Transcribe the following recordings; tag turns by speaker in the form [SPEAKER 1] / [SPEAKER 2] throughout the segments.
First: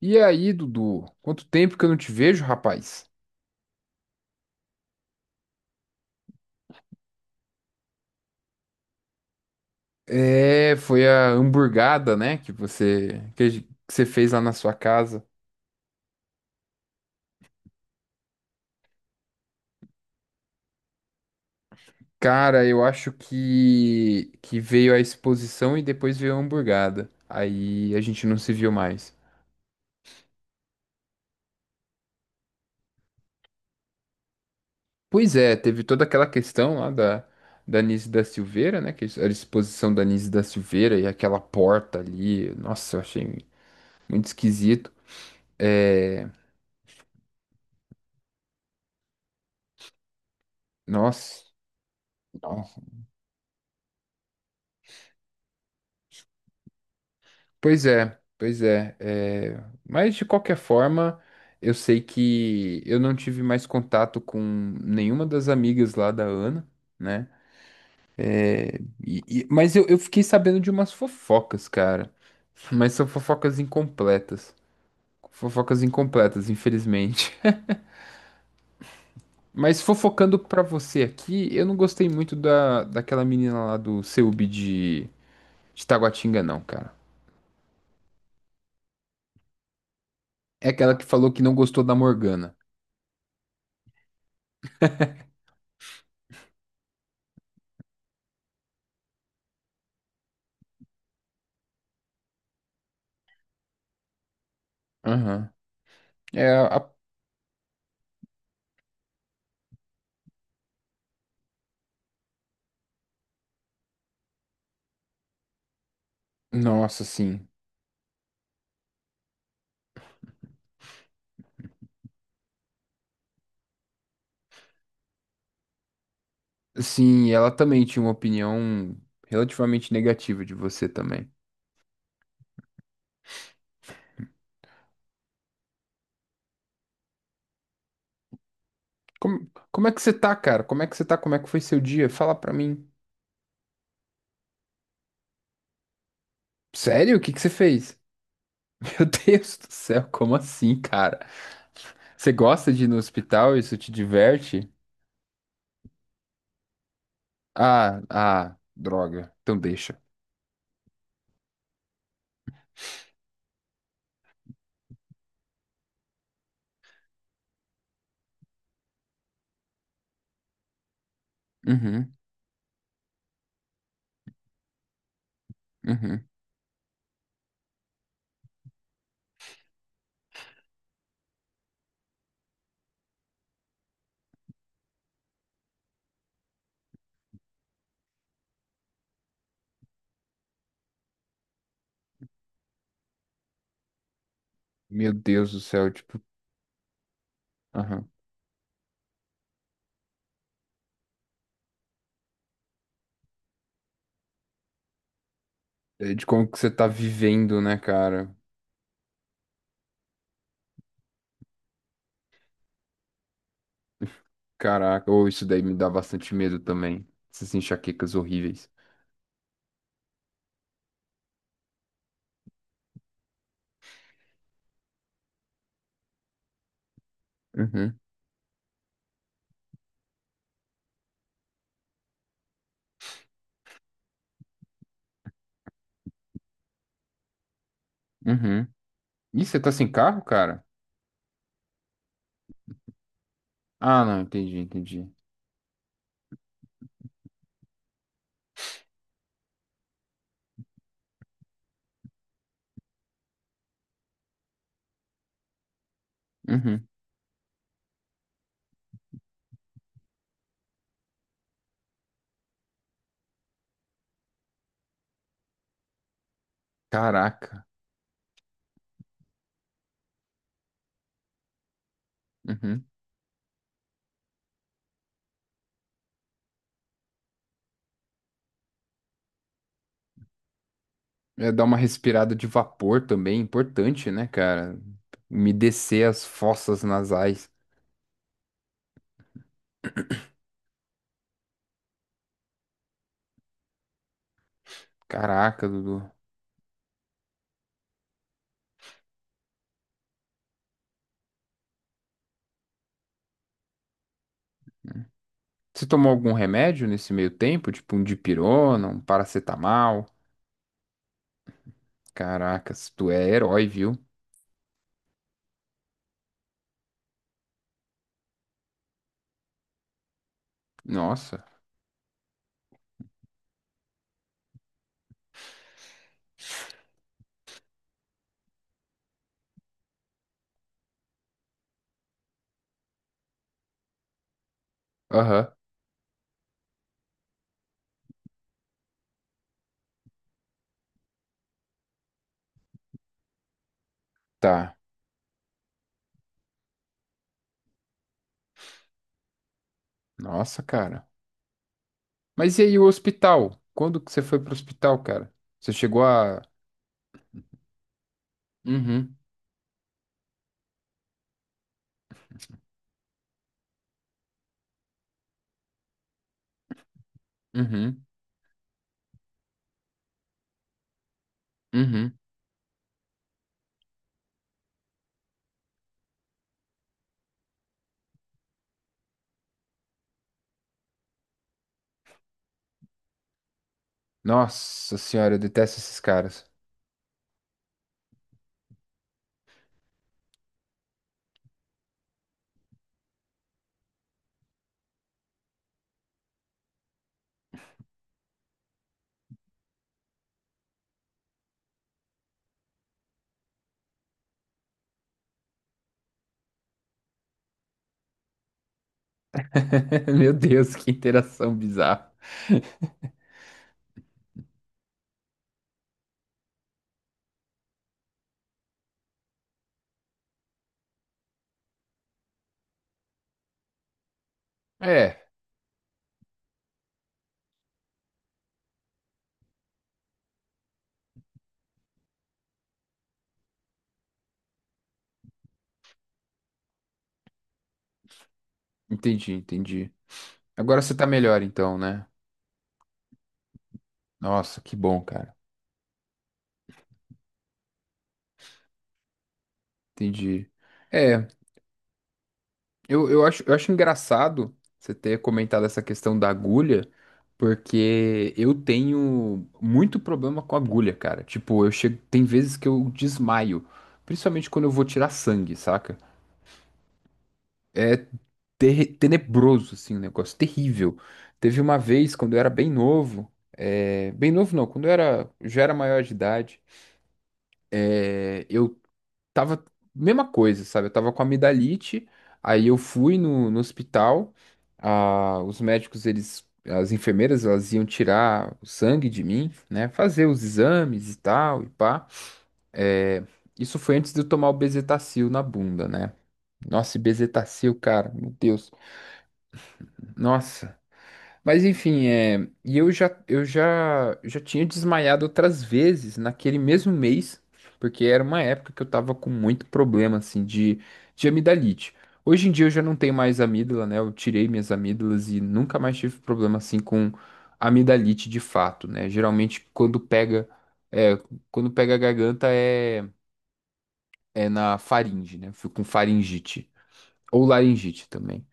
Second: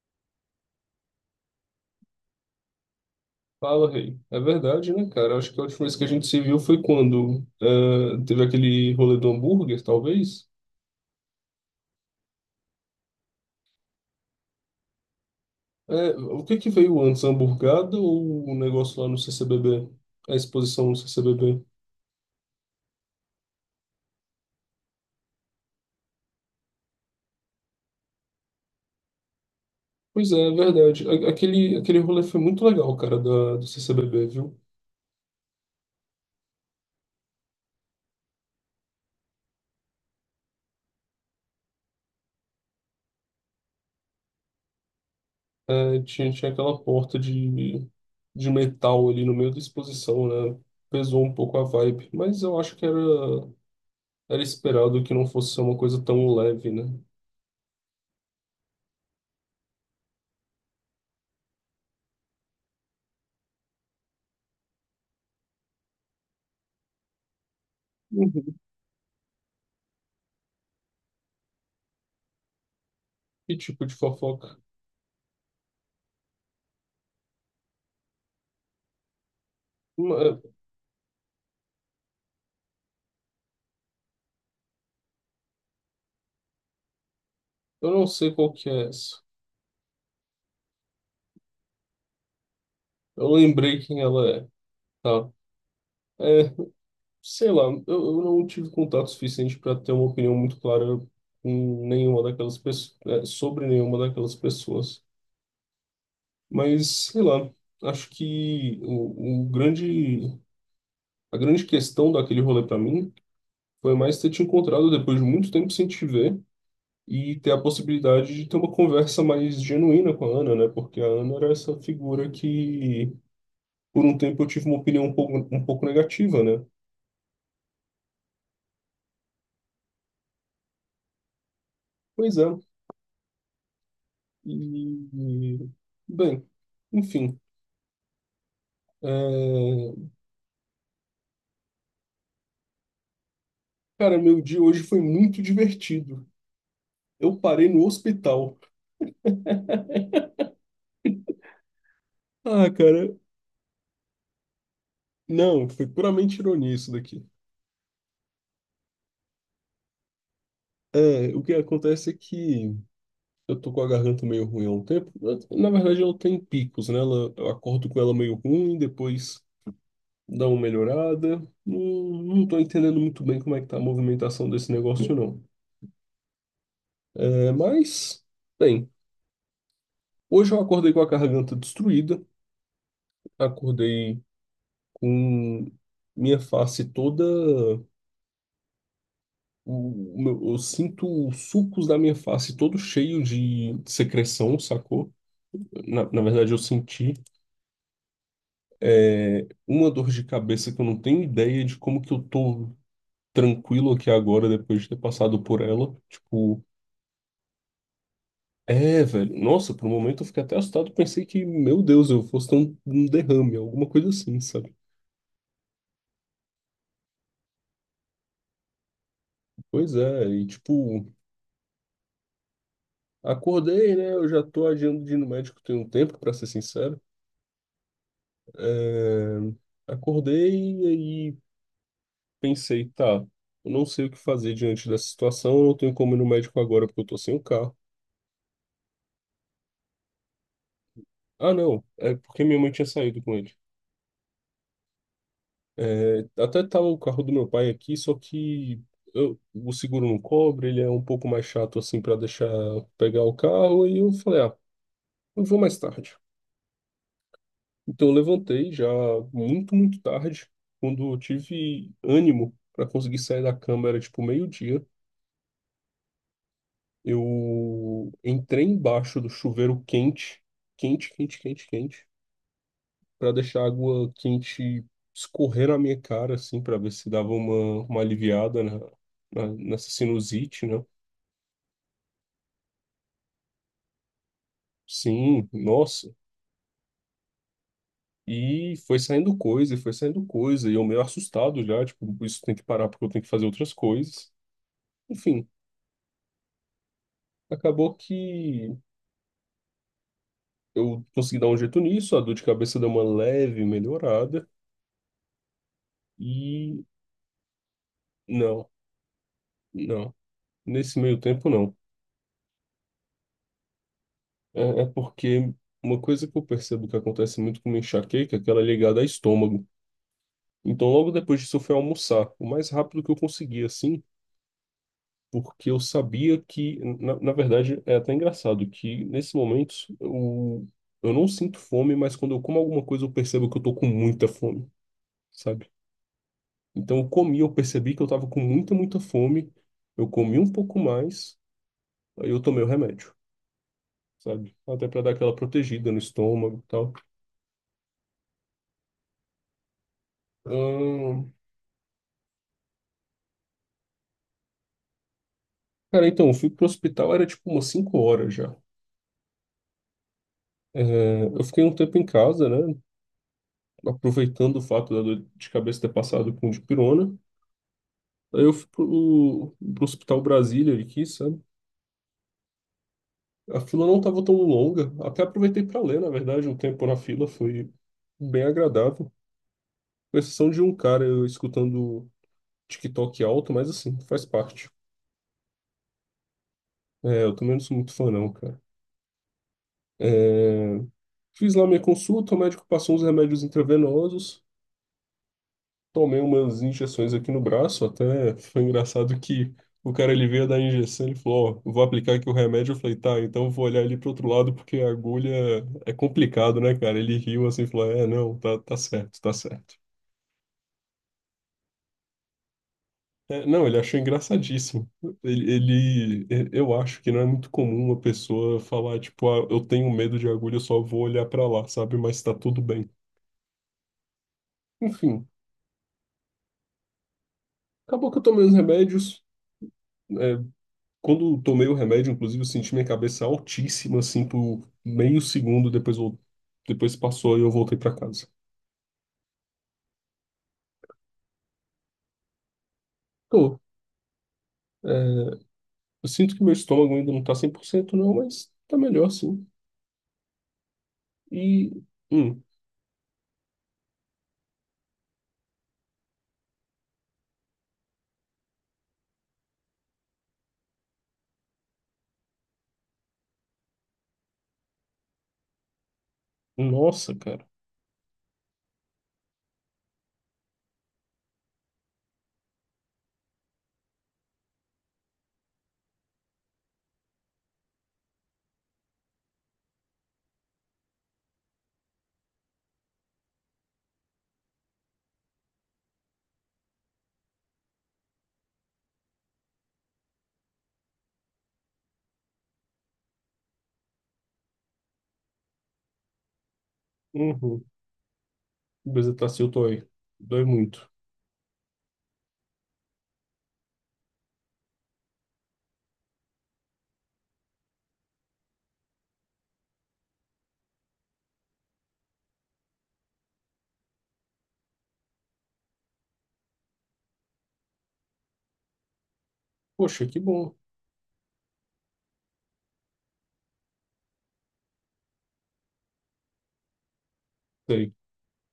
[SPEAKER 1] E aí, Dudu? Quanto tempo que eu não te vejo, rapaz?
[SPEAKER 2] Fala, Rei. É verdade, né, cara? Acho que a última vez que a gente se viu foi quando teve aquele rolê do hambúrguer, talvez.
[SPEAKER 1] É, foi a hamburgada, né, que você que, a gen- que você fez lá na sua casa.
[SPEAKER 2] É, o que que veio antes, a hamburgada ou o negócio lá no CCBB? A exposição no CCBB?
[SPEAKER 1] Cara, eu acho que veio a exposição e depois veio a hamburgada. Aí a gente não se viu mais.
[SPEAKER 2] Pois é, é verdade. Aquele rolê foi muito legal, cara, do CCBB, viu?
[SPEAKER 1] Pois é, teve toda aquela questão lá da Nise da Silveira, né, que era a exposição da Nise da Silveira e aquela porta ali. Nossa, eu achei muito esquisito.
[SPEAKER 2] É,
[SPEAKER 1] É,
[SPEAKER 2] tinha aquela porta de metal ali no meio da exposição, né? Pesou um
[SPEAKER 1] nossa,
[SPEAKER 2] pouco a vibe, mas eu acho
[SPEAKER 1] nossa.
[SPEAKER 2] que era esperado que não fosse ser uma coisa tão leve, né?
[SPEAKER 1] Pois é, é, mas de qualquer forma, eu sei que eu não tive mais contato com nenhuma das amigas lá da Ana, né? Mas eu fiquei sabendo de umas fofocas, cara. Mas são
[SPEAKER 2] Que
[SPEAKER 1] fofocas
[SPEAKER 2] tipo de
[SPEAKER 1] incompletas.
[SPEAKER 2] fofoca?
[SPEAKER 1] Fofocas incompletas, infelizmente. Mas fofocando
[SPEAKER 2] Uma-
[SPEAKER 1] pra você aqui, eu não gostei muito daquela menina lá do CEUB de Taguatinga, não, cara.
[SPEAKER 2] Eu não sei qual que é essa.
[SPEAKER 1] É aquela que falou que não gostou da Morgana.
[SPEAKER 2] Eu lembrei quem ela é. Tá. É, Sei lá, eu não tive contato suficiente para ter uma opinião muito clara com nenhuma daquelas pessoas, sobre nenhuma daquelas pessoas.
[SPEAKER 1] Aham. É a
[SPEAKER 2] Mas, sei lá, acho que a grande questão daquele rolê para mim foi mais ter te encontrado depois de muito tempo sem te ver
[SPEAKER 1] Nossa,
[SPEAKER 2] e
[SPEAKER 1] sim.
[SPEAKER 2] ter a possibilidade de ter uma conversa mais genuína com a Ana, né? Porque a Ana era essa figura que por um tempo eu tive uma opinião um pouco negativa, né?
[SPEAKER 1] Sim, ela também tinha uma opinião relativamente negativa de você também.
[SPEAKER 2] Pois é. E, bem, enfim.
[SPEAKER 1] Como,
[SPEAKER 2] é,
[SPEAKER 1] como é que você tá, cara? Como é que você tá? Como é que foi seu dia? Fala pra mim.
[SPEAKER 2] Cara, meu dia hoje foi muito divertido.
[SPEAKER 1] Sério? O que
[SPEAKER 2] Eu
[SPEAKER 1] que você
[SPEAKER 2] parei no
[SPEAKER 1] fez?
[SPEAKER 2] hospital.
[SPEAKER 1] Meu Deus do céu, como assim, cara? Você
[SPEAKER 2] Ah,
[SPEAKER 1] gosta de ir no
[SPEAKER 2] cara,
[SPEAKER 1] hospital? Isso te diverte?
[SPEAKER 2] não, foi puramente ironia isso daqui.
[SPEAKER 1] Ah, ah, droga. Então deixa.
[SPEAKER 2] É, o que acontece é que eu tô com a garganta meio ruim há um tempo. Na verdade, ela tem picos, né? Eu acordo com ela meio ruim, depois dá uma melhorada. Não,
[SPEAKER 1] Uhum,
[SPEAKER 2] não tô entendendo muito bem como é que tá a movimentação desse negócio, não.
[SPEAKER 1] uhum.
[SPEAKER 2] É, mas, bem. Hoje eu acordei com a garganta destruída, acordei com minha face toda. O, eu sinto os sucos da minha face todo cheio de secreção,
[SPEAKER 1] Meu
[SPEAKER 2] sacou?
[SPEAKER 1] Deus do céu,
[SPEAKER 2] Na,
[SPEAKER 1] tipo,
[SPEAKER 2] na verdade, eu senti
[SPEAKER 1] aham.
[SPEAKER 2] uma dor de cabeça que eu não tenho ideia de como que eu tô tranquilo aqui agora depois de ter passado por ela.
[SPEAKER 1] É de como que
[SPEAKER 2] Tipo,
[SPEAKER 1] você tá vivendo, né, cara?
[SPEAKER 2] velho, nossa, por um momento eu fiquei até assustado, pensei que, meu Deus, eu fosse ter um derrame, alguma coisa assim, sabe?
[SPEAKER 1] Caraca, ou isso daí me dá bastante medo também. Essas enxaquecas horríveis.
[SPEAKER 2] Pois é, e tipo. Acordei, né? Eu já tô adiando de ir no médico tem um tempo, para ser sincero.
[SPEAKER 1] Uhum,
[SPEAKER 2] É, Acordei e aí pensei, tá, eu não sei o que fazer diante dessa situação, eu não tenho como ir no médico agora porque eu tô sem o carro.
[SPEAKER 1] uhum. Ih, você tá sem carro, cara?
[SPEAKER 2] Ah, não, é porque minha mãe tinha saído com ele.
[SPEAKER 1] Ah, não, entendi, entendi.
[SPEAKER 2] Até tava o carro do meu pai aqui, só que o seguro não cobre, ele é um pouco mais chato assim para deixar pegar o carro, e eu falei, ah, eu vou mais tarde.
[SPEAKER 1] Uhum.
[SPEAKER 2] Então eu levantei já muito, muito tarde, quando eu tive ânimo para conseguir sair da cama, era tipo meio-dia.
[SPEAKER 1] Caraca.
[SPEAKER 2] Eu entrei embaixo do chuveiro quente, quente, quente, quente, quente,
[SPEAKER 1] Uhum.
[SPEAKER 2] para deixar a água quente escorrer na minha cara, assim, para ver se dava uma aliviada na, nessa sinusite, né?
[SPEAKER 1] É dar uma respirada de vapor também, importante, né, cara?
[SPEAKER 2] Sim,
[SPEAKER 1] Umedecer
[SPEAKER 2] nossa.
[SPEAKER 1] as fossas nasais.
[SPEAKER 2] E foi saindo coisa, e foi saindo coisa, e eu meio assustado já, tipo, isso tem que parar porque eu tenho que fazer outras coisas. Enfim.
[SPEAKER 1] Caraca, Dudu.
[SPEAKER 2] Acabou que eu consegui dar um jeito nisso, a dor de cabeça deu uma leve melhorada
[SPEAKER 1] Você tomou algum
[SPEAKER 2] e
[SPEAKER 1] remédio nesse meio tempo? Tipo um
[SPEAKER 2] não,
[SPEAKER 1] dipirona, um paracetamol?
[SPEAKER 2] não, nesse meio tempo não.
[SPEAKER 1] Caracas, tu é herói, viu?
[SPEAKER 2] É porque uma coisa que eu percebo que acontece muito com uma enxaqueca é que ela é ligada ao estômago. Então logo depois
[SPEAKER 1] Nossa.
[SPEAKER 2] disso eu fui almoçar, o mais rápido que eu consegui assim, porque eu sabia que, na verdade é até engraçado que nesses momentos eu não sinto fome, mas quando eu como alguma coisa eu percebo que eu tô com muita fome.
[SPEAKER 1] Aham,
[SPEAKER 2] Sabe? Então eu comi, eu percebi que eu tava com muita, muita fome. Eu comi um pouco mais, aí eu tomei o remédio, sabe?
[SPEAKER 1] tá.
[SPEAKER 2] Até para dar aquela protegida no estômago e tal.
[SPEAKER 1] Nossa, cara.
[SPEAKER 2] Ahn,
[SPEAKER 1] Mas e aí o hospital? Quando que você foi pro hospital, cara? Você chegou
[SPEAKER 2] Cara, então, eu
[SPEAKER 1] a...
[SPEAKER 2] fui pro hospital, era tipo umas 5 horas já.
[SPEAKER 1] Uhum.
[SPEAKER 2] É, eu fiquei um tempo em casa, né? Aproveitando o fato da dor de cabeça ter passado com dipirona.
[SPEAKER 1] Uhum.
[SPEAKER 2] Aí eu fui pro Hospital Brasília aqui, sabe?
[SPEAKER 1] Uhum.
[SPEAKER 2] A fila não tava tão longa. Até aproveitei para ler, na verdade, um tempo na fila foi bem agradável. Com exceção de um cara eu escutando TikTok alto, mas assim, faz parte.
[SPEAKER 1] Nossa senhora, eu detesto esses caras.
[SPEAKER 2] É, eu também não sou muito fã, não, cara. É, fiz lá minha consulta, o médico passou uns remédios intravenosos, tomei umas injeções aqui no braço, até foi engraçado que o cara ele veio dar a injeção, ele falou, ó, vou aplicar aqui o remédio, eu falei, tá, então eu vou olhar ali pro outro lado porque a agulha é complicado, né, cara? Ele riu assim, falou, é, não, tá, tá certo, tá certo.
[SPEAKER 1] Meu Deus, que interação bizarra.
[SPEAKER 2] É, não, ele achou engraçadíssimo. Eu acho que não é muito comum uma pessoa falar, tipo, ah, eu tenho medo de agulha, eu só vou olhar pra lá, sabe? Mas tá tudo bem.
[SPEAKER 1] É,
[SPEAKER 2] Enfim, acabou que eu tomei os remédios. É, quando eu tomei o remédio, inclusive, eu senti minha cabeça altíssima, assim, por meio segundo, depois, depois passou e eu voltei pra casa.
[SPEAKER 1] entendi, entendi. Agora você tá melhor então, né?
[SPEAKER 2] Tô.
[SPEAKER 1] Nossa, que
[SPEAKER 2] É,
[SPEAKER 1] bom, cara.
[SPEAKER 2] eu sinto que meu estômago ainda não tá 100%, não, mas tá melhor, sim.
[SPEAKER 1] Entendi. É,
[SPEAKER 2] E, hum,
[SPEAKER 1] eu acho, eu acho engraçado você ter comentado essa questão da agulha, porque eu tenho muito problema com agulha, cara. Tipo, eu chego, tem vezes que eu desmaio, principalmente quando eu vou tirar sangue, saca?
[SPEAKER 2] nossa, cara.
[SPEAKER 1] É tenebroso, assim, um negócio terrível. Teve uma vez, quando eu era bem novo, é, bem novo não, quando eu era, já era maior de idade, é, eu tava, mesma coisa, sabe? Eu tava com amidalite, aí eu fui no hospital, ah, os médicos, eles, as enfermeiras, elas iam tirar o sangue de mim, né? Fazer os exames e tal, e pá. É, isso foi antes de eu tomar o Bezetacil na bunda, né? Nossa, e
[SPEAKER 2] Uhum.
[SPEAKER 1] Bezetacil, cara, meu Deus.
[SPEAKER 2] Bezetacil dói. Dói
[SPEAKER 1] Nossa,
[SPEAKER 2] muito.
[SPEAKER 1] mas enfim, é, e eu já tinha desmaiado outras vezes naquele mesmo mês, porque era uma época que eu tava com muito problema, assim, de amidalite. Hoje em dia eu já não tenho mais amígdala, né? Eu tirei minhas amígdalas e nunca mais tive problema, assim, com amidalite de fato, né? Geralmente quando
[SPEAKER 2] Poxa, que
[SPEAKER 1] pega,
[SPEAKER 2] bom.
[SPEAKER 1] é, quando pega a garganta é, é na faringe, né? Eu fico com faringite. Ou
[SPEAKER 2] Sei.
[SPEAKER 1] laringite também.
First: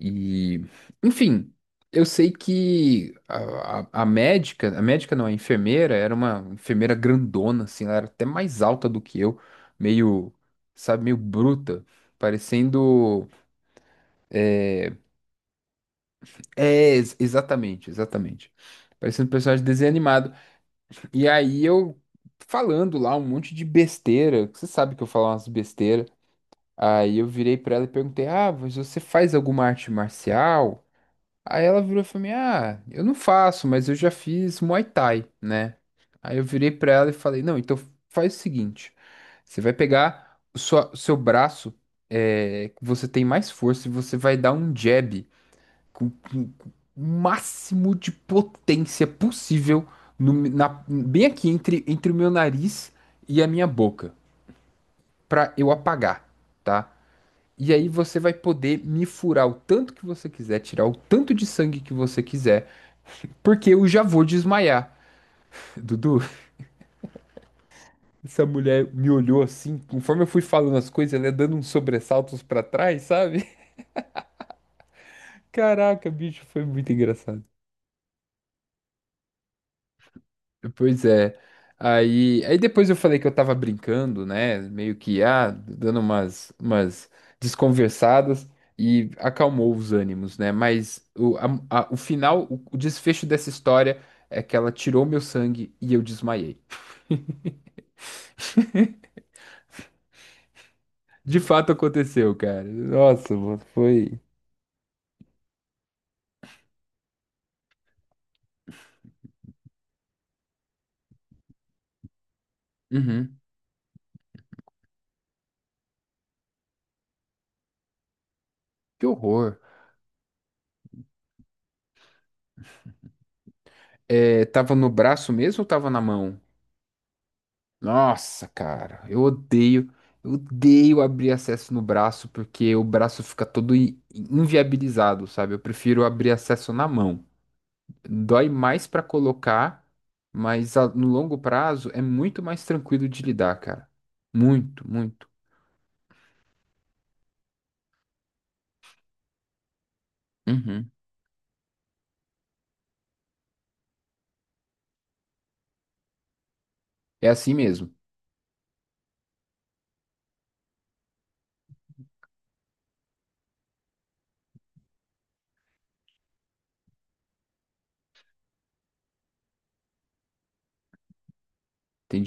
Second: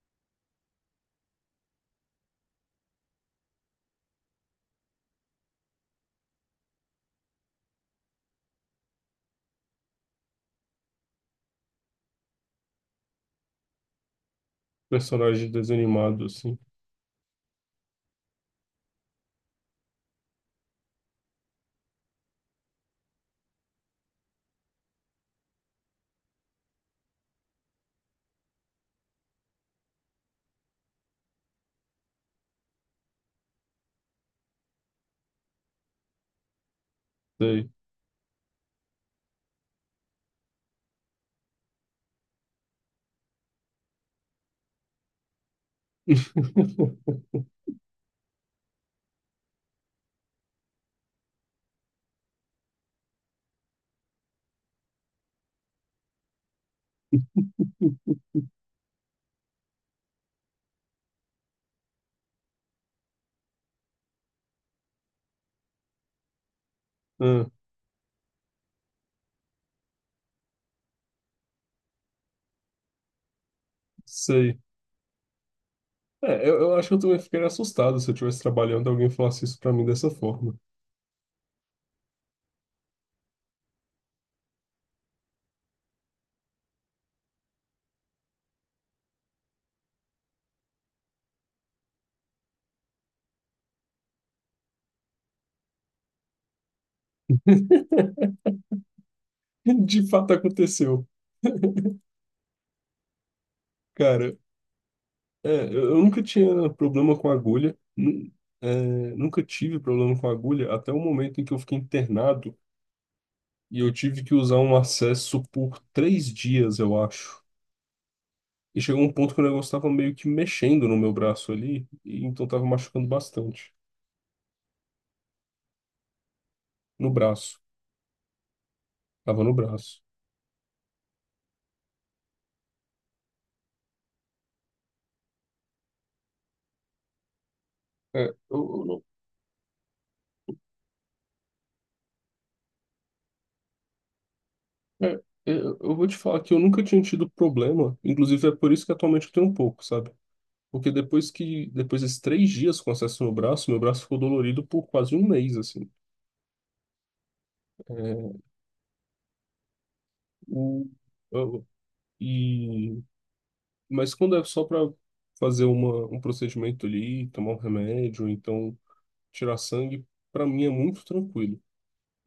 [SPEAKER 1] E, enfim, eu sei que a médica, a médica não, a enfermeira, era uma enfermeira grandona, assim, ela era até mais alta do que eu, meio, sabe, meio bruta, parecendo.
[SPEAKER 2] Personagem desanimado, assim.
[SPEAKER 1] É, exatamente, exatamente. Parecendo um personagem de desenho animado. E aí eu falando lá um monte de besteira, que você sabe que eu falo umas besteiras. Aí eu virei pra ela e perguntei: ah, mas você faz alguma arte marcial? Aí ela virou e falou assim: ah, eu não faço, mas eu já fiz Muay Thai, né? Aí eu virei pra ela e falei: não,
[SPEAKER 2] Sei.
[SPEAKER 1] então faz o seguinte: você vai pegar o seu braço, é, que você tem mais força, e você vai dar um jab com o máximo de potência possível, bem aqui entre, entre o meu nariz e a minha boca, pra eu apagar, tá? E aí você vai poder me furar o tanto que você quiser, tirar o tanto de sangue que você quiser. Porque eu já vou desmaiar. Dudu,
[SPEAKER 2] Ah,
[SPEAKER 1] essa mulher me olhou assim, conforme eu fui falando as coisas, ela ia dando uns sobressaltos pra trás, sabe?
[SPEAKER 2] sei.
[SPEAKER 1] Caraca, bicho,
[SPEAKER 2] É,
[SPEAKER 1] foi
[SPEAKER 2] eu acho
[SPEAKER 1] muito
[SPEAKER 2] que eu também
[SPEAKER 1] engraçado.
[SPEAKER 2] ficaria assustado se eu estivesse trabalhando e alguém falasse isso pra mim dessa forma.
[SPEAKER 1] Pois é. Aí depois eu falei que eu tava brincando, né? Meio que, ah, dando umas desconversadas e acalmou os ânimos, né? Mas o final, o desfecho dessa história é que ela tirou meu sangue e eu desmaiei.
[SPEAKER 2] De fato aconteceu.
[SPEAKER 1] De fato aconteceu, cara. Nossa, mano, foi.
[SPEAKER 2] Cara, eu nunca tinha problema com agulha. É, Nunca tive problema com agulha até o momento em que eu fiquei internado
[SPEAKER 1] Uhum.
[SPEAKER 2] e eu tive que usar um acesso por três dias, eu acho. E chegou
[SPEAKER 1] Que
[SPEAKER 2] um ponto que o
[SPEAKER 1] horror.
[SPEAKER 2] negócio estava meio que mexendo no meu braço ali, e então estava machucando bastante.
[SPEAKER 1] É, tava no braço mesmo ou tava na mão?
[SPEAKER 2] No braço.
[SPEAKER 1] Nossa, cara,
[SPEAKER 2] Tava no braço.
[SPEAKER 1] eu odeio abrir acesso no braço porque o braço fica todo inviabilizado, sabe? Eu prefiro abrir acesso na mão.
[SPEAKER 2] É,
[SPEAKER 1] Dói
[SPEAKER 2] eu
[SPEAKER 1] mais pra
[SPEAKER 2] não-
[SPEAKER 1] colocar, mas no longo prazo é muito mais tranquilo de lidar, cara. Muito,
[SPEAKER 2] é, é,
[SPEAKER 1] muito.
[SPEAKER 2] Eu vou te falar que eu nunca tinha tido problema. Inclusive, é por isso que atualmente eu tenho um pouco, sabe? Porque
[SPEAKER 1] Uhum.
[SPEAKER 2] depois que, depois desses três dias com acesso no braço, meu braço ficou dolorido por quase um mês, assim.
[SPEAKER 1] É assim mesmo.
[SPEAKER 2] É, o, eu- e, mas quando é só para fazer um procedimento ali, tomar um remédio, então tirar sangue, para mim é muito tranquilo.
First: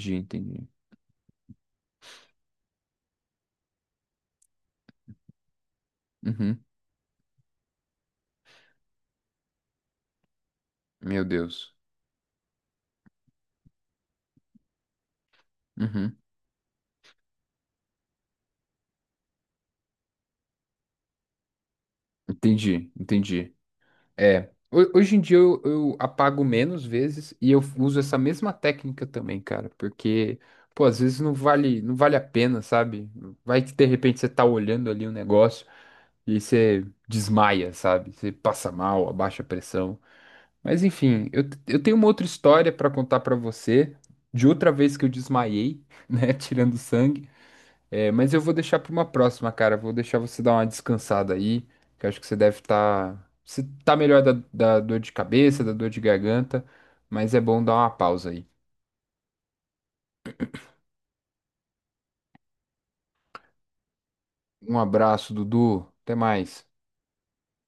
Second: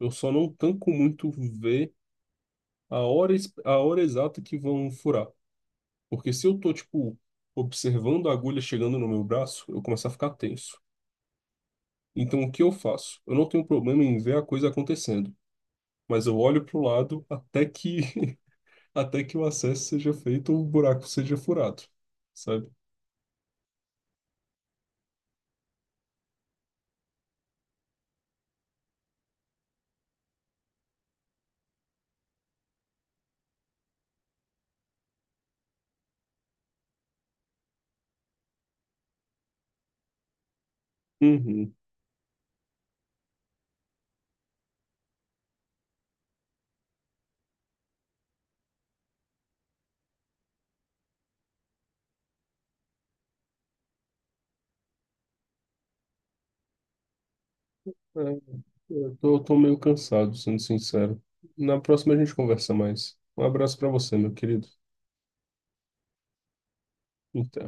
[SPEAKER 2] Eu só não
[SPEAKER 1] entendi.
[SPEAKER 2] tanco muito ver a hora exata que vão furar. Porque se eu
[SPEAKER 1] Uhum.
[SPEAKER 2] tô, tipo, observando a agulha chegando no meu braço, eu começo a ficar tenso.
[SPEAKER 1] Meu Deus.
[SPEAKER 2] Então, o que eu faço? Eu não tenho problema em ver a coisa acontecendo,
[SPEAKER 1] Uhum.
[SPEAKER 2] mas eu olho pro lado até que até que o acesso seja feito ou o buraco seja furado, sabe?
[SPEAKER 1] Entendi, entendi. É. Hoje em dia eu apago menos vezes e eu uso essa mesma técnica também, cara, porque, pô, às vezes não vale, não vale a pena, sabe? Vai que de repente você tá olhando ali um negócio e você desmaia, sabe? Você passa mal, abaixa a pressão. Mas enfim, eu,
[SPEAKER 2] Uhum.
[SPEAKER 1] eu tenho uma outra história pra contar pra você de outra vez que eu desmaiei, né, tirando sangue. É, mas eu vou deixar para uma próxima, cara. Vou deixar você dar uma descansada aí, que eu acho que você deve estar. Você tá melhor da, da dor de cabeça, da dor de garganta, mas é bom dar uma
[SPEAKER 2] É,
[SPEAKER 1] pausa aí.
[SPEAKER 2] eu tô meio cansado, sendo sincero. Na próxima a gente conversa mais. Um abraço pra você, meu querido.
[SPEAKER 1] Um abraço, Dudu. Até mais.
[SPEAKER 2] Até.